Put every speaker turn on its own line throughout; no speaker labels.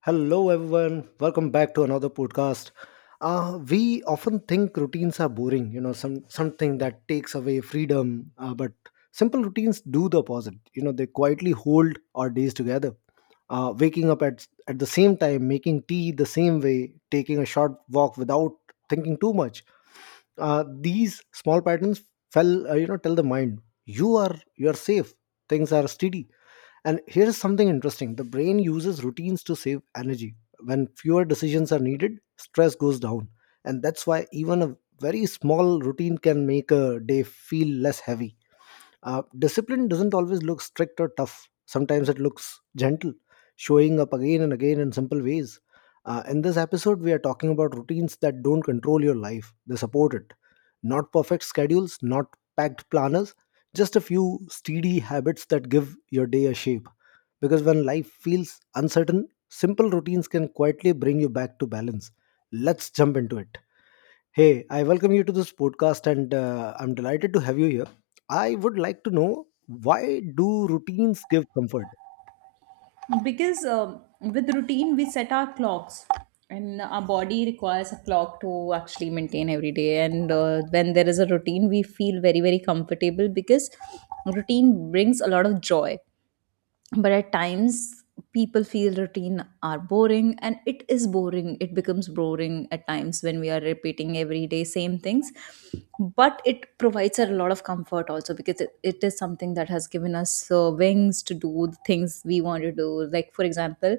Hello, everyone. Welcome back to another podcast. We often think routines are boring, you know, something that takes away freedom. But simple routines do the opposite. They quietly hold our days together. Waking up at the same time, making tea the same way, taking a short walk without thinking too much. These small patterns tell the mind you are safe. Things are steady, and here is something interesting: the brain uses routines to save energy. When fewer decisions are needed, stress goes down. And that's why even a very small routine can make a day feel less heavy. Discipline doesn't always look strict or tough, sometimes it looks gentle, showing up again and again in simple ways. In this episode, we are talking about routines that don't control your life, they support it. Not perfect schedules, not packed planners, just a few steady habits that give your day a shape. Because when life feels uncertain, simple routines can quietly bring you back to balance. Let's jump into it. Hey, I welcome you to this podcast, and I'm delighted to have you here. I would like to know, why do routines give comfort?
Because with routine we set our clocks, and our body requires a clock to actually maintain every day. And when there is a routine we feel very very comfortable, because routine brings a lot of joy. But at times people feel routine are boring, and it is boring, it becomes boring at times when we are repeating every day same things. But it provides a lot of comfort also, because it is something that has given us wings to do the things we want to do, like, for example,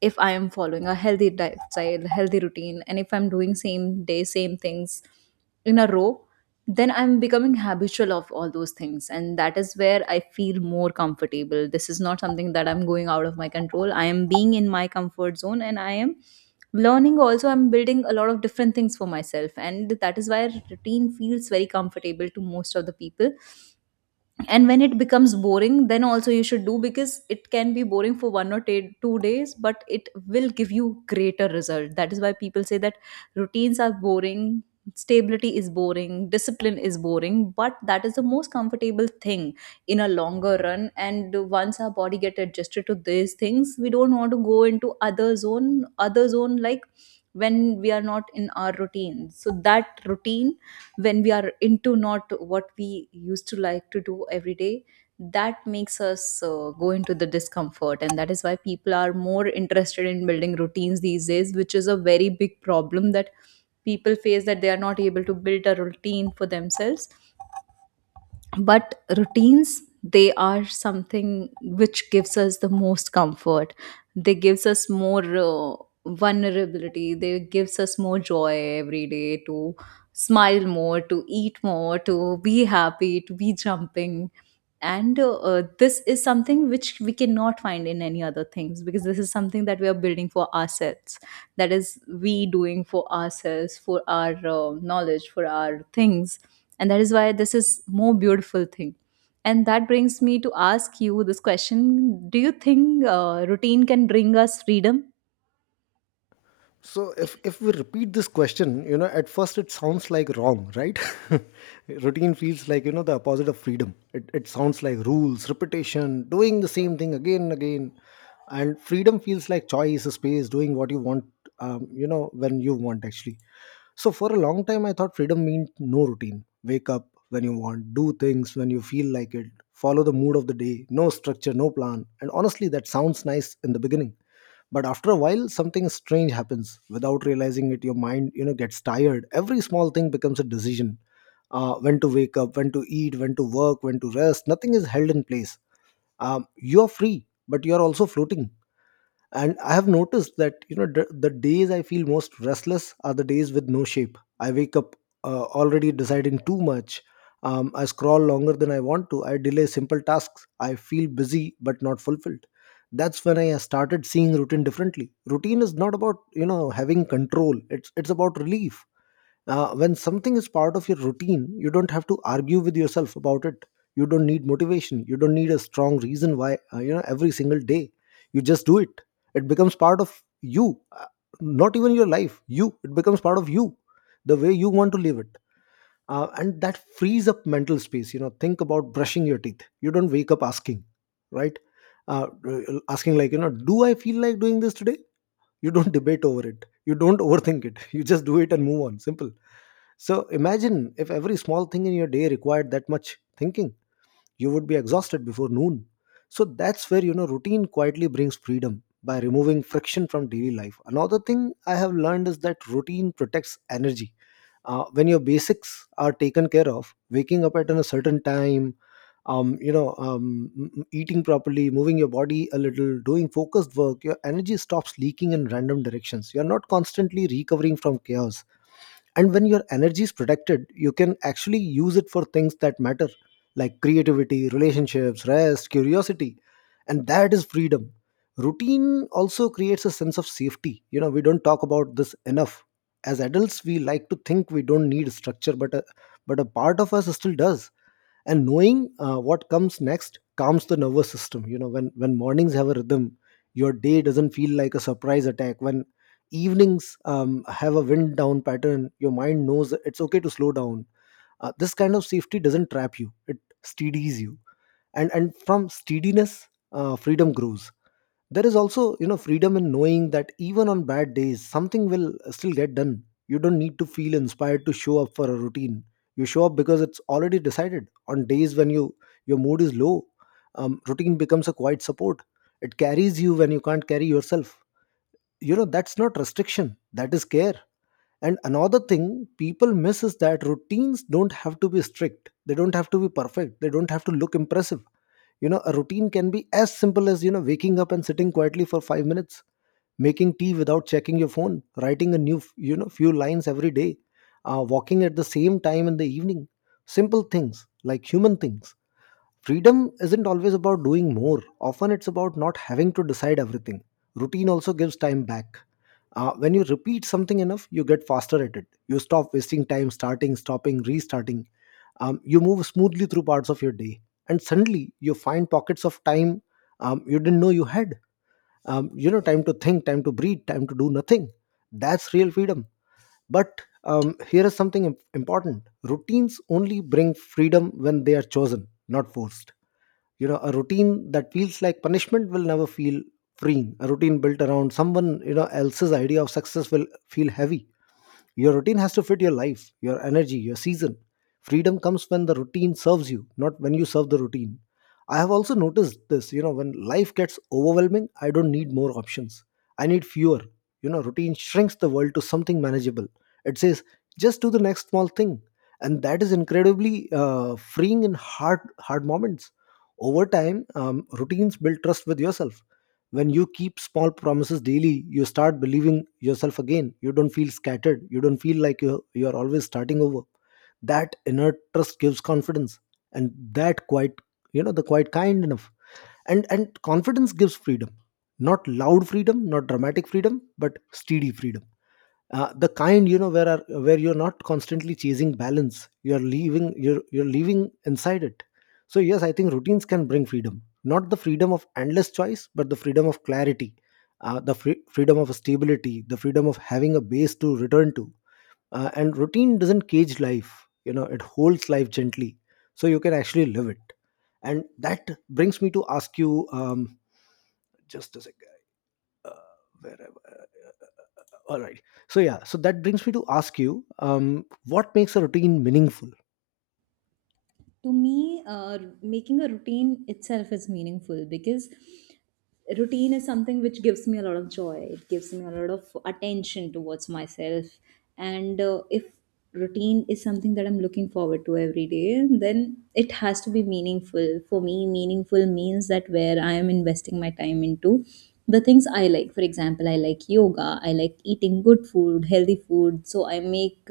if I am following a healthy lifestyle, healthy routine, and if I'm doing same day same things in a row, then I'm becoming habitual of all those things, and that is where I feel more comfortable. This is not something that I'm going out of my control. I am being in my comfort zone, and I am learning also. I'm building a lot of different things for myself, and that is why routine feels very comfortable to most of the people. And when it becomes boring, then also you should do, because it can be boring for one or 2 days, but it will give you greater result. That is why people say that routines are boring, stability is boring, discipline is boring, but that is the most comfortable thing in a longer run. And once our body get adjusted to these things, we don't want to go into other zone, like when we are not in our routine. So that routine, when we are into not what we used to like to do every day, that makes us go into the discomfort. And that is why people are more interested in building routines these days, which is a very big problem, that people face that they are not able to build a routine for themselves. But routines, they are something which gives us the most comfort. They gives us more vulnerability, they gives us more joy every day, to smile more, to eat more, to be happy, to be jumping. And this is something which we cannot find in any other things, because this is something that we are building for ourselves. That is we doing for ourselves, for our knowledge, for our things. And that is why this is more beautiful thing. And that brings me to ask you this question: do you think routine can bring us freedom?
So if we repeat this question, at first it sounds like wrong, right? Routine feels like the opposite of freedom. It sounds like rules, repetition, doing the same thing again and again. And freedom feels like choice, space, doing what you want, when you want actually. So for a long time, I thought freedom meant no routine. Wake up when you want, do things when you feel like it, follow the mood of the day, no structure, no plan. And honestly, that sounds nice in the beginning, but after a while something strange happens without realizing it. Your mind gets tired. Every small thing becomes a decision. When to wake up, when to eat, when to work, when to rest. Nothing is held in place. You are free, but you are also floating. And I have noticed that the days I feel most restless are the days with no shape. I wake up already deciding too much. I scroll longer than I want to. I delay simple tasks. I feel busy but not fulfilled. That's when I started seeing routine differently. Routine is not about having control, it's about relief. When something is part of your routine, you don't have to argue with yourself about it. You don't need motivation. You don't need a strong reason why every single day, you just do it. It becomes part of you. Not even your life, you it becomes part of you, the way you want to live it. And that frees up mental space. Think about brushing your teeth. You don't wake up asking, right? Asking like, do I feel like doing this today? You don't debate over it. You don't overthink it. You just do it and move on. Simple. So imagine if every small thing in your day required that much thinking, you would be exhausted before noon. So that's where routine quietly brings freedom by removing friction from daily life. Another thing I have learned is that routine protects energy. When your basics are taken care of, waking up at a certain time, eating properly, moving your body a little, doing focused work, your energy stops leaking in random directions. You're not constantly recovering from chaos. And when your energy is protected, you can actually use it for things that matter, like creativity, relationships, rest, curiosity. And that is freedom. Routine also creates a sense of safety. We don't talk about this enough. As adults, we like to think we don't need structure, but a part of us still does. And knowing what comes next calms the nervous system. When mornings have a rhythm, your day doesn't feel like a surprise attack. When evenings have a wind down pattern, your mind knows it's okay to slow down. This kind of safety doesn't trap you, it steadies you. And from steadiness, freedom grows. There is also freedom in knowing that even on bad days something will still get done. You don't need to feel inspired to show up for a routine. You show up because it's already decided. On days when your mood is low, routine becomes a quiet support. It carries you when you can't carry yourself. That's not restriction, that is care. And another thing people miss is that routines don't have to be strict, they don't have to be perfect, they don't have to look impressive. A routine can be as simple as waking up and sitting quietly for 5 minutes, making tea without checking your phone, writing a new f- you know few lines every day, walking at the same time in the evening. Simple things, like human things. Freedom isn't always about doing more, often it's about not having to decide everything. Routine also gives time back. When you repeat something enough, you get faster at it. You stop wasting time starting, stopping, restarting. You move smoothly through parts of your day, and suddenly you find pockets of time you didn't know you had. Time to think, time to breathe, time to do nothing. That's real freedom. But here is something important: routines only bring freedom when they are chosen, not forced. A routine that feels like punishment will never feel freeing. A routine built around someone else's idea of success will feel heavy. Your routine has to fit your life, your energy, your season. Freedom comes when the routine serves you, not when you serve the routine. I have also noticed this. When life gets overwhelming, I don't need more options. I need fewer. Routine shrinks the world to something manageable. It says, just do the next small thing. And that is incredibly freeing in hard, hard moments. Over time, routines build trust with yourself. When you keep small promises daily, you start believing yourself again. You don't feel scattered. You don't feel like you are always starting over. That inner trust gives confidence. And that quite the quite kind enough. And confidence gives freedom. Not loud freedom, not dramatic freedom, but steady freedom. The kind where you're not constantly chasing balance, you're leaving inside it. So yes, I think routines can bring freedom, not the freedom of endless choice but the freedom of clarity, the freedom of stability, the freedom of having a base to return to. And routine doesn't cage life. It holds life gently, so you can actually live it. And that brings me to ask you, just a second, uh, where, all right, so yeah, so that brings me to ask you, what makes a routine meaningful?
To me, making a routine itself is meaningful, because routine is something which gives me a lot of joy, it gives me a lot of attention towards myself. And if routine is something that I'm looking forward to every day, then it has to be meaningful for me. Meaningful means that where I am investing my time into the things I like. For example, I like yoga, I like eating good food, healthy food. So I make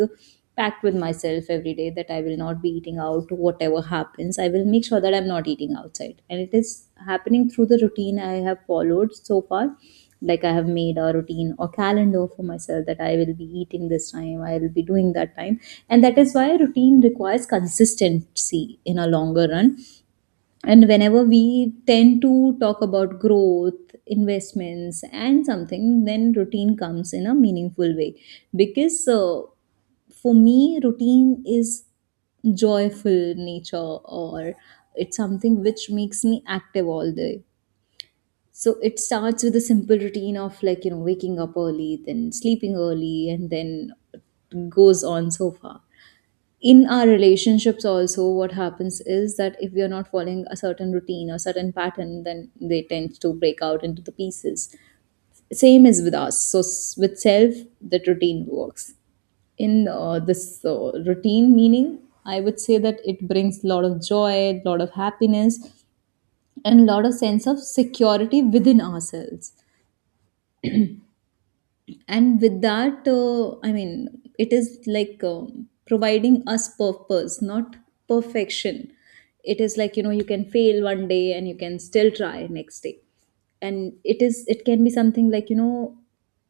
pact with myself every day that I will not be eating out, whatever happens. I will make sure that I'm not eating outside. And it is happening through the routine I have followed so far. Like, I have made a routine or calendar for myself that I will be eating this time, I will be doing that time. And that is why routine requires consistency in a longer run. And whenever we tend to talk about growth, investments and something, then routine comes in a meaningful way, because for me routine is joyful nature, or it's something which makes me active all day. So it starts with a simple routine of, like, you know, waking up early, then sleeping early, and then goes on so far. In our relationships also, what happens is that if we are not following a certain routine or certain pattern, then they tend to break out into the pieces. Same is with us. So with self, that routine works in this routine meaning, I would say that it brings a lot of joy, a lot of happiness, and a lot of sense of security within ourselves. And with that, I mean, it is like providing us purpose, not perfection. It is like, you know, you can fail one day and you can still try next day. And it can be something like, you know,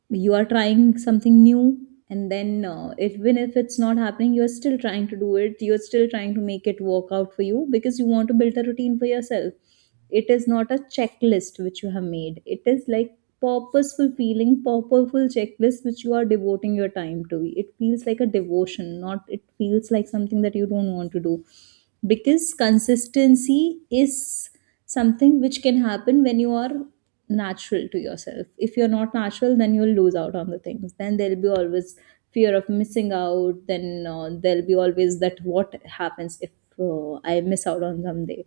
you are trying something new. And then even if it's not happening, you are still trying to do it, you're still trying to make it work out for you, because you want to build a routine for yourself. It is not a checklist which you have made. It is like purposeful feeling, purposeful checklist which you are devoting your time to. It feels like a devotion, not it feels like something that you don't want to do. Because consistency is something which can happen when you are natural to yourself. If you're not natural, then you'll lose out on the things. Then there'll be always fear of missing out. Then there'll be always that what happens if I miss out on someday.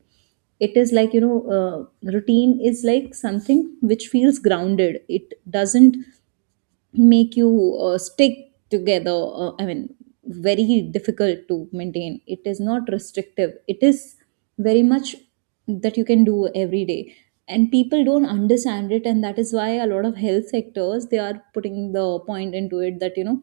It is like, you know, routine is like something which feels grounded. It doesn't make you stick together, I mean, very difficult to maintain. It is not restrictive, it is very much that you can do every day. And people don't understand it, and that is why a lot of health sectors, they are putting the point into it that, you know,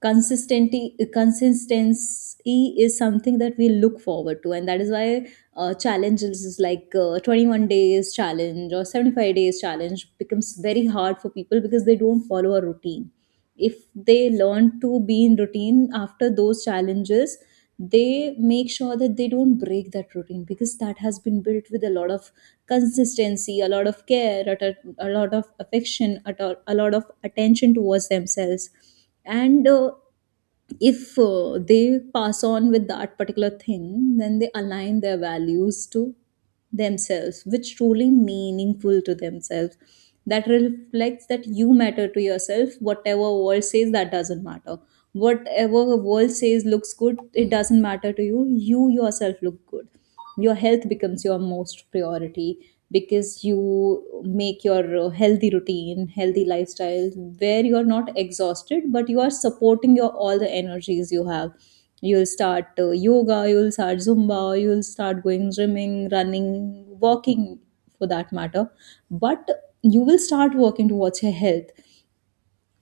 consistency consistency is something that we look forward to. And that is why challenges like 21 days challenge or 75 days challenge becomes very hard for people, because they don't follow a routine. If they learn to be in routine after those challenges, they make sure that they don't break that routine, because that has been built with a lot of consistency, a lot of care at a lot of affection at all, a lot of attention towards themselves. And if they pass on with that particular thing, then they align their values to themselves, which truly meaningful to themselves. That reflects that you matter to yourself. Whatever world says, that doesn't matter. Whatever world says looks good, it doesn't matter to you. You yourself look good. Your health becomes your most priority, because you make your healthy routine, healthy lifestyle, where you are not exhausted but you are supporting your all the energies you have. You'll start yoga, you'll start zumba, you'll start going swimming, running, walking, for that matter. But you will start working towards your health.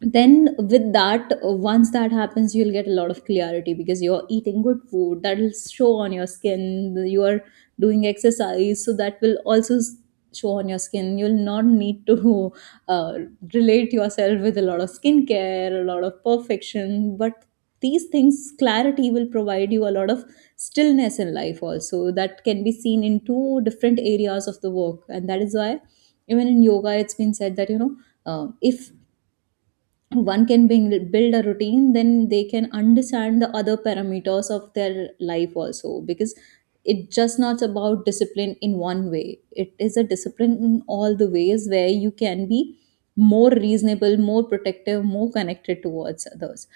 Then with that, once that happens, you'll get a lot of clarity, because you're eating good food, that'll show on your skin. You are doing exercise, so that will also show on your skin. You'll not need to uh, relate yourself with a lot of skincare, a lot of perfection. But these things, clarity will provide you a lot of stillness in life also, that can be seen in two different areas of the work. And that is why even in yoga, it's been said that, you know, if one can build a routine, then they can understand the other parameters of their life also, because it's just not about discipline in one way. It is a discipline in all the ways, where you can be more reasonable, more protective, more connected towards others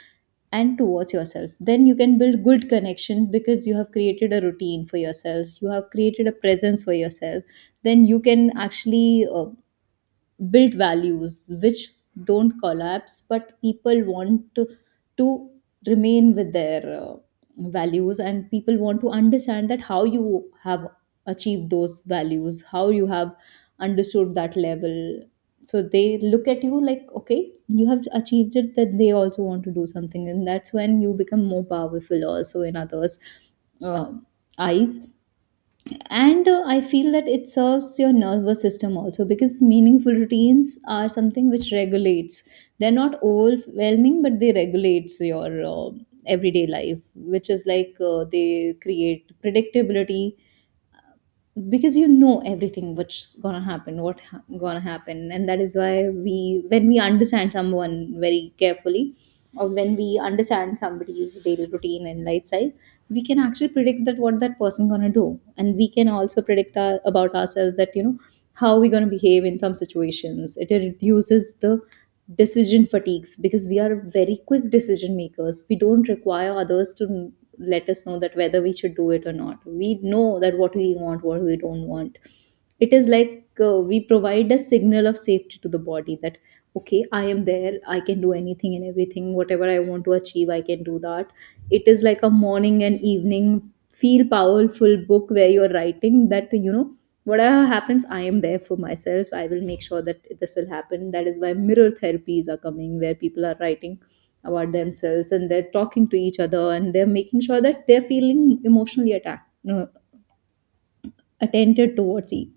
and towards yourself. Then you can build good connection, because you have created a routine for yourself, you have created a presence for yourself. Then you can actually build values which don't collapse. But people want to remain with their values. And people want to understand that how you have achieved those values, how you have understood that level. So they look at you like, okay, you have achieved it, that they also want to do something. And that's when you become more powerful also in others uh, eyes. And I feel that it serves your nervous system also, because meaningful routines are something which regulates. They're not overwhelming, but they regulates your uh, everyday life. Which is like, they create predictability, because you know everything what's gonna happen, what gonna happen. And that is why we, when we understand someone very carefully, or when we understand somebody's daily routine and lifestyle, we can actually predict that what that person gonna do. And we can also predict about ourselves, that, you know, how we gonna behave in some situations. It reduces the decision fatigues, because we are very quick decision makers. We don't require others to let us know that whether we should do it or not. We know that what we want, what we don't want. It is like, we provide a signal of safety to the body that okay, I am there, I can do anything and everything, whatever I want to achieve I can do That it is like a morning and evening feel powerful book where you're writing that you know whatever happens I am there for myself. I will make sure that this will happen. That is why mirror therapies are coming, where people are writing about themselves and they're talking to each other and they're making sure that they're feeling emotionally attacked, you know, attentive towards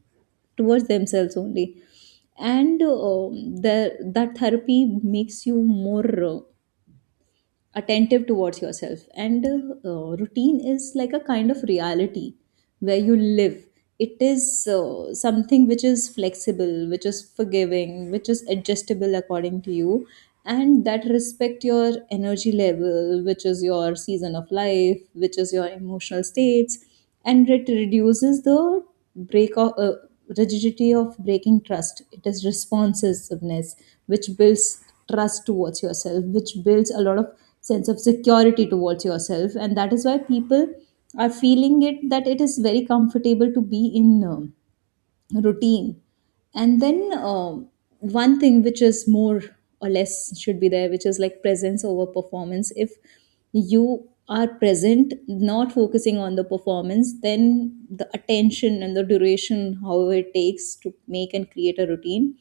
towards themselves only. And the that therapy makes you more attentive towards yourself. And routine is like a kind of reality where you live. It is something which is flexible, which is forgiving, which is adjustable according to you, and that respect your energy level, which is your season of life, which is your emotional states. And it reduces the break of, uh, rigidity of breaking trust. It is responsiveness, which builds trust towards yourself, which builds a lot of sense of security towards yourself. And that is why people are feeling it that it is very comfortable to be in. Routine. And then one thing which is more or less should be there, which is like presence over performance. If you are present, not focusing on the performance, then the attention and the duration however it takes to make and create a routine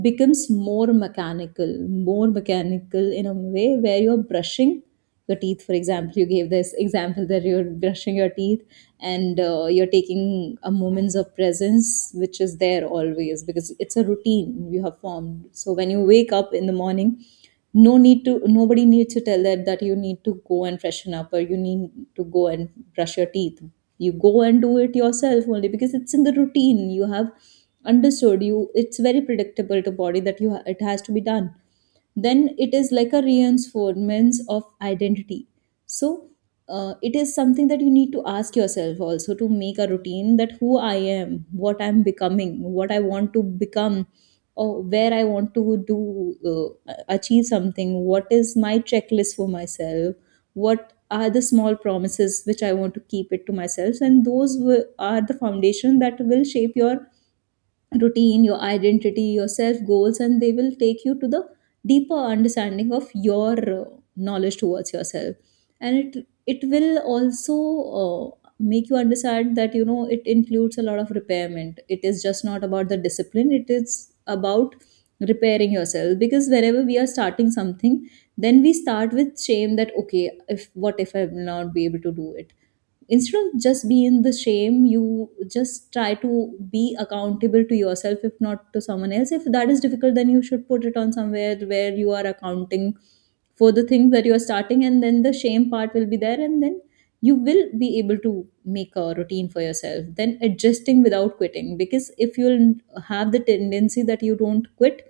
becomes more mechanical, more mechanical, in a way where you're brushing your teeth. For example, you gave this example that you're brushing your teeth, and you're taking a moments of presence, which is there always because it's a routine you have formed. So when you wake up in the morning, no need to, nobody needs to tell that that you need to go and freshen up, or you need to go and brush your teeth. You go and do it yourself only, because it's in the routine you have understood. You, it's very predictable to body that you it has to be done. Then it is like a reinforcement of identity. So it is something that you need to ask yourself also to make a routine, that who I am, what I'm becoming, what I want to become, or where I want to do achieve something, what is my checklist for myself, what are the small promises which I want to keep it to myself, and those are the foundation that will shape your routine, your identity, your self goals, and they will take you to the deeper understanding of your knowledge towards yourself. And it will also make you understand that you know it includes a lot of repairment. It is just not about the discipline. It is about repairing yourself, because whenever we are starting something, then we start with shame that okay, if what if I will not be able to do it. Instead of just be in the shame, you just try to be accountable to yourself, if not to someone else. If that is difficult, then you should put it on somewhere where you are accounting for the things that you are starting, and then the shame part will be there, and then you will be able to make a routine for yourself, then adjusting without quitting. Because if you'll have the tendency that you don't quit,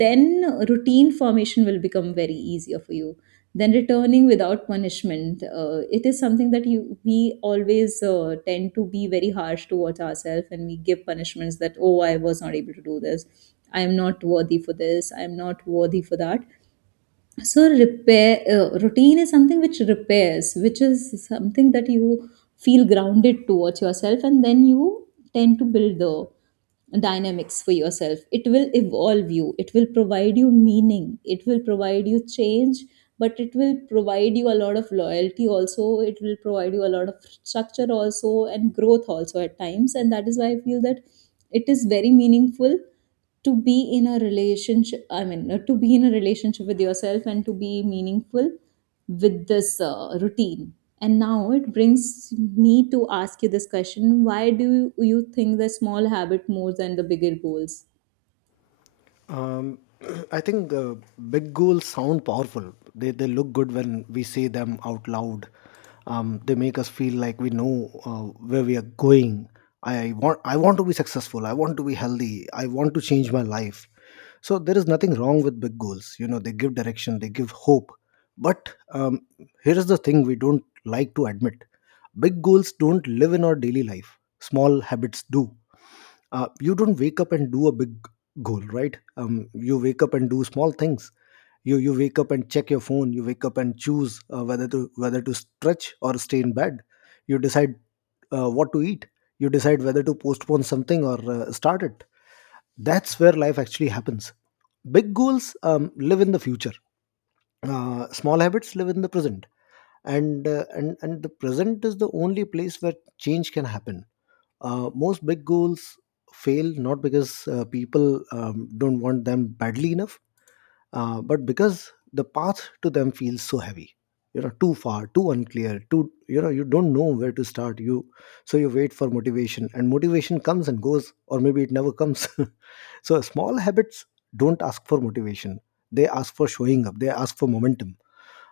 then routine formation will become very easier for you than returning without punishment. It is something that you, we always tend to be very harsh towards ourselves, and we give punishments that oh, I was not able to do this, I am not worthy for this, I am not worthy for that. So repair, routine is something which repairs, which is something that you feel grounded towards yourself, and then you tend to build the dynamics for yourself. It will evolve you, it will provide you meaning, it will provide you change, but it will provide you a lot of loyalty also, it will provide you a lot of structure also and growth also at times. And that is why I feel that it is very meaningful to be in a relationship, I mean to be in a relationship with yourself and to be meaningful with this routine. And now it brings me to ask you this question: why do you think the small habit more than the bigger goals?
Um, I think big goals sound powerful. They look good when we say them out loud. They make us feel like we know where we are going. I want to be successful. I want to be healthy. I want to change my life. So there is nothing wrong with big goals. They give direction. They give hope. But here is the thing we don't like to admit: big goals don't live in our daily life. Small habits do. You don't wake up and do a big goal, right? You wake up and do small things. You wake up and check your phone you wake up and choose whether to stretch or stay in bed. You decide what to eat. You decide whether to postpone something or start it. That's where life actually happens. Big goals live in the future. Small habits live in the present. And the present is the only place where change can happen. Most big goals fail not because people don't want them badly enough, but because the path to them feels so heavy. Too far, too unclear, too, you don't know where to start. You so you wait for motivation, and motivation comes and goes, or maybe it never comes. So small habits don't ask for motivation, they ask for showing up, they ask for momentum.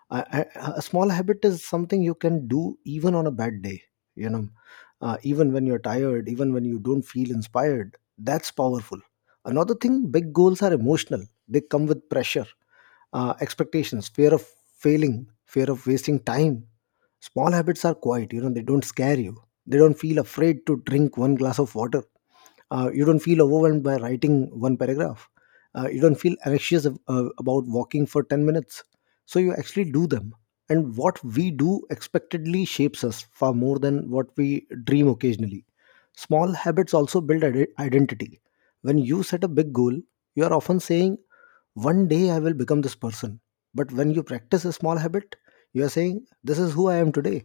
I, I, a small habit is something you can do even on a bad day you know Even when you're tired, even when you don't feel inspired, that's powerful. Another thing, big goals are emotional, they come with pressure, expectations, fear of failing, fear of wasting time. Small habits are quiet, you know, they don't scare you. They don't feel afraid to drink one glass of water. You don't feel overwhelmed by writing one paragraph. You don't feel anxious about walking for 10 minutes. So you actually do them, and what we do expectedly shapes us far more than what we dream occasionally. Small habits also build identity. When you set a big goal, you are often saying, one day I will become this person. But when you practice a small habit, you are saying, this is who I am today.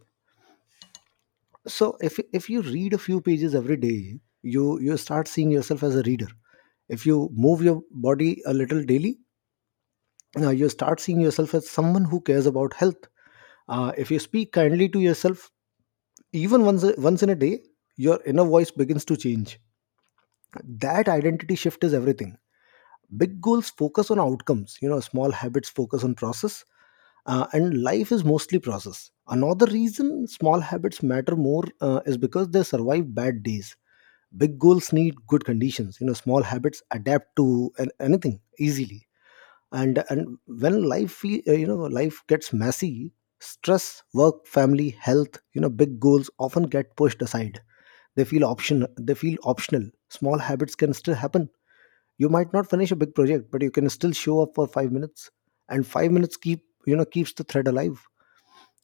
So if you read a few pages every day, you start seeing yourself as a reader. If you move your body a little daily, you start seeing yourself as someone who cares about health. If you speak kindly to yourself, even once in a day, your inner voice begins to change. That identity shift is everything. Big goals focus on outcomes, you know, small habits focus on process. And life is mostly process. Another reason small habits matter more is because they survive bad days. Big goals need good conditions, you know, small habits adapt to anything easily. And when you know, life gets messy, stress, work, family, health, you know, big goals often get pushed aside. They feel option they feel optional. Small habits can still happen. You might not finish a big project, but you can still show up for 5 minutes, and 5 minutes keeps the thread alive.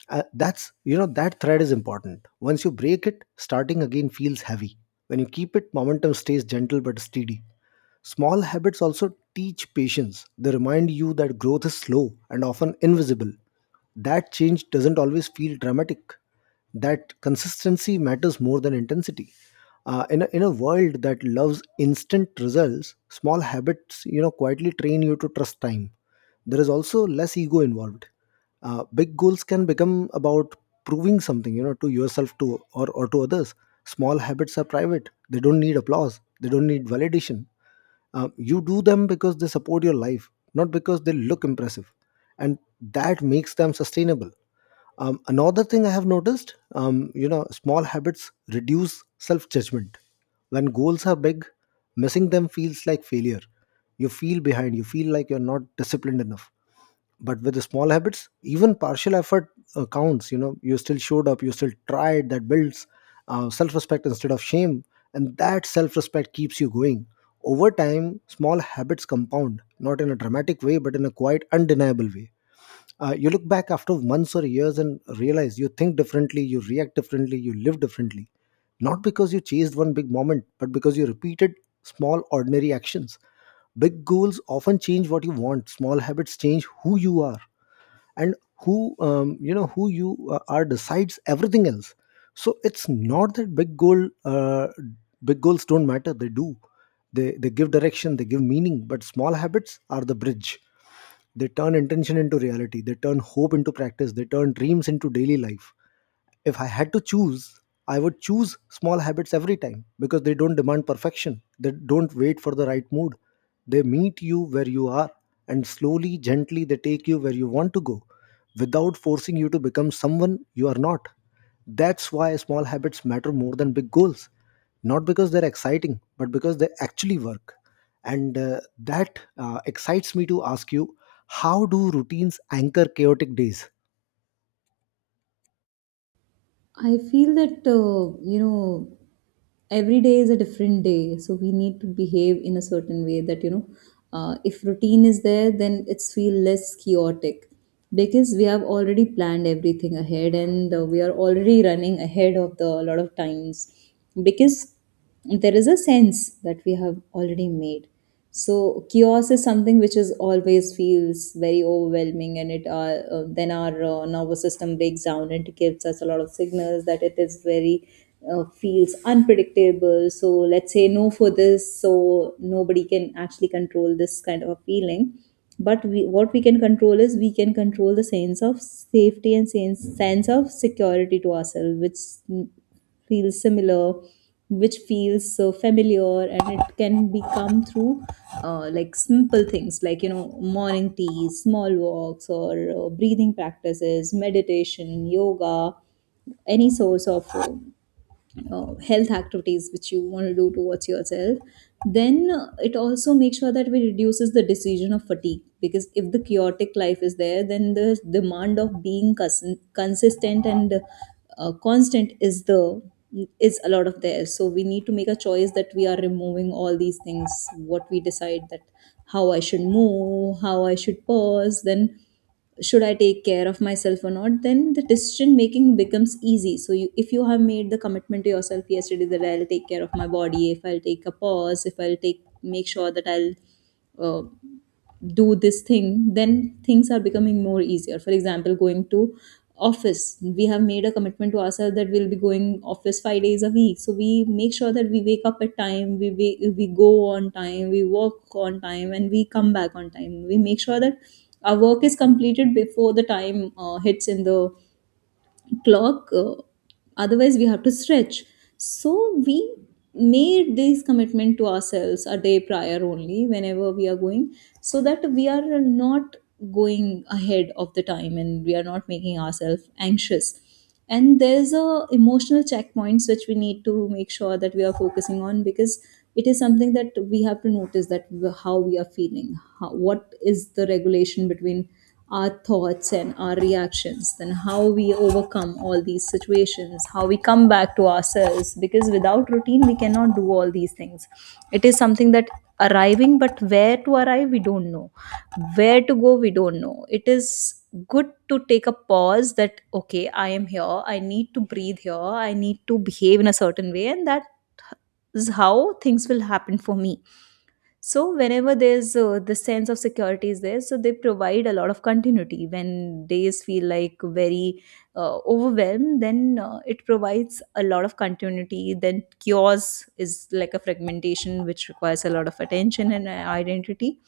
That's, you know, that thread is important. Once you break it, starting again feels heavy. When you keep it, momentum stays gentle but steady. Small habits also teach patience. They remind you that growth is slow and often invisible, that change doesn't always feel dramatic, that consistency matters more than intensity. In a world that loves instant results, small habits, you know, quietly train you to trust time. There is also less ego involved. Big goals can become about proving something, you know, to yourself to or to others. Small habits are private. They don't need applause. They don't need validation. You do them because they support your life, not because they look impressive. And that makes them sustainable. Another thing I have noticed, you know, small habits reduce self judgment. When goals are big, missing them feels like failure. You feel behind, you feel like you're not disciplined enough. But with the small habits, even partial effort counts. You know, you still showed up, you still tried. That builds self-respect instead of shame, and that self-respect keeps you going. Over time, small habits compound, not in a dramatic way, but in a quite undeniable way. You look back after months or years and realize you think differently, you react differently, you live differently, not because you chased one big moment, but because you repeated small ordinary actions. Big goals often change what you want, small habits change who you are. And who you know who you are decides everything else. So it's not that big goals don't matter, they do. They give direction, they give meaning, but small habits are the bridge. They turn intention into reality. They turn hope into practice. They turn dreams into daily life. If I had to choose, I would choose small habits every time, because they don't demand perfection. They don't wait for the right mood. They meet you where you are, and slowly, gently, they take you where you want to go, without forcing you to become someone you are not. That's why small habits matter more than big goals, not because they're exciting, but because they actually work. And That excites me to ask you, how do routines anchor chaotic days?
I feel that, you know, every day is a different day. So we need to behave in a certain way that, you know, if routine is there, then it's feel less chaotic, because we have already planned everything ahead, and we are already running ahead of the a lot of times, because there is a sense that we have already made. So chaos is something which is always feels very overwhelming, and it then our nervous system breaks down. And It gives us a lot of signals that it is very feels unpredictable. So let's say no for this, so nobody can actually control this kind of a feeling. But we, what we can control is we can control the sense of safety and sense of security to ourselves, which feels similar, which feels so familiar. And it can become through like simple things like, you know, morning tea, small walks, or breathing practices, meditation, yoga, any source of health activities which you want to do towards yourself. Then it also makes sure that we reduces the decision of fatigue, because if the chaotic life is there, then the demand of being consistent and constant is the, is a lot of there. So we need to make a choice that we are removing all these things, what we decide that how I should move, how I should pause, then should I take care of myself or not. Then the decision making becomes easy. So you, if you have made the commitment to yourself yesterday that I'll take care of my body, if I'll take a pause, if I'll take make sure that I'll uh, do this thing, then things are becoming more easier. For example, going to office, we have made a commitment to ourselves that we'll be going office 5 days a week, so we make sure that we wake up at time, we go on time, we work on time, and we come back on time. We make sure that our work is completed before the time hits in the clock. Otherwise we have to stretch. So we made this commitment to ourselves a day prior only whenever we are going, so that we are not going ahead of the time and we are not making ourselves anxious. And there's a emotional checkpoints which we need to make sure that we are focusing on, because it is something that we have to notice, that how we are feeling, how, what is the regulation between our thoughts and our reactions, then how we overcome all these situations, how we come back to ourselves, because without routine we cannot do all these things. It is something that arriving, but where to arrive we don't know, where to go we don't know. It is good to take a pause, that okay I am here, I need to breathe here, I need to behave in a certain way, and that is how things will happen for me. So whenever there's the sense of security is there, so they provide a lot of continuity when days feel like very overwhelmed. Then it provides a lot of continuity. Then chaos is like a fragmentation which requires a lot of attention and identity.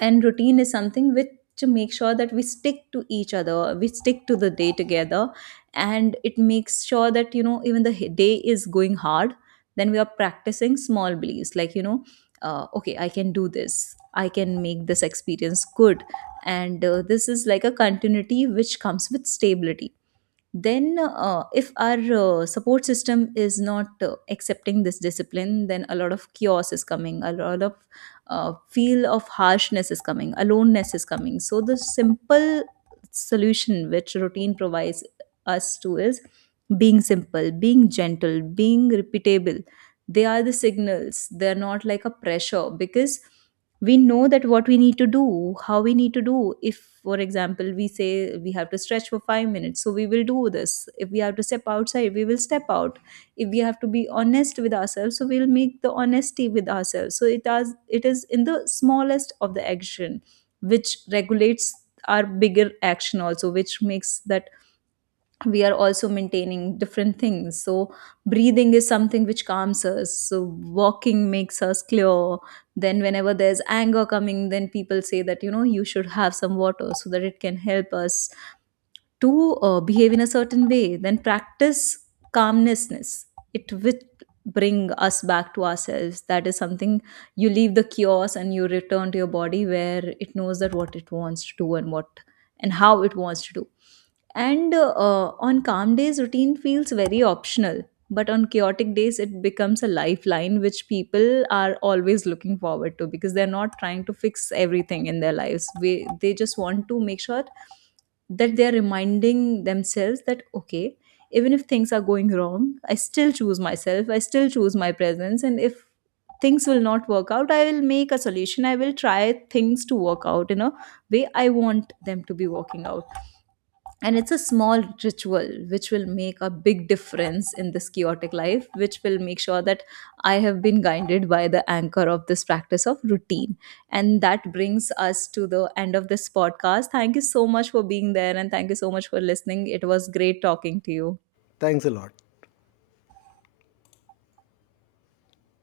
And routine is something which to make sure that we stick to each other, we stick to the day together. And it makes sure that, you know, even the day is going hard, then we are practicing small beliefs like, you know, okay I can do this, I can make this experience good. And this is like a continuity which comes with stability. Then if our support system is not accepting this discipline, then a lot of chaos is coming, a lot of feel of harshness is coming, aloneness is coming. So the simple solution which routine provides us to is being simple, being gentle, being repeatable. They are the signals, they're not like a pressure, because we know that what we need to do, how we need to do. If for example we say we have to stretch for 5 minutes, so we will do this. If we have to step outside, we will step out. If we have to be honest with ourselves, so we'll make the honesty with ourselves. So it does, it is in the smallest of the action which regulates our bigger action also, which makes that we are also maintaining different things. So breathing is something which calms us, so walking makes us clear. Then whenever there's anger coming, then people say that, you know, you should have some water so that it can help us to behave in a certain way, then practice calmnessness. It will bring us back to ourselves. That is something, you leave the chaos and you return to your body where it knows that what it wants to do, and what and how it wants to do. And on calm days, routine feels very optional. But on chaotic days, it becomes a lifeline which people are always looking forward to, because they're not trying to fix everything in their lives. We, they just want to make sure that they're reminding themselves that, okay, even if things are going wrong, I still choose myself, I still choose my presence. And if things will not work out, I will make a solution. I will try things to work out in a way I want them to be working out. And it's a small ritual which will make a big difference in this chaotic life, which will make sure that I have been guided by the anchor of this practice of routine. And that brings us to the end of this podcast. Thank you so much for being there, and thank you so much for listening. It was great talking to you.
Thanks a lot.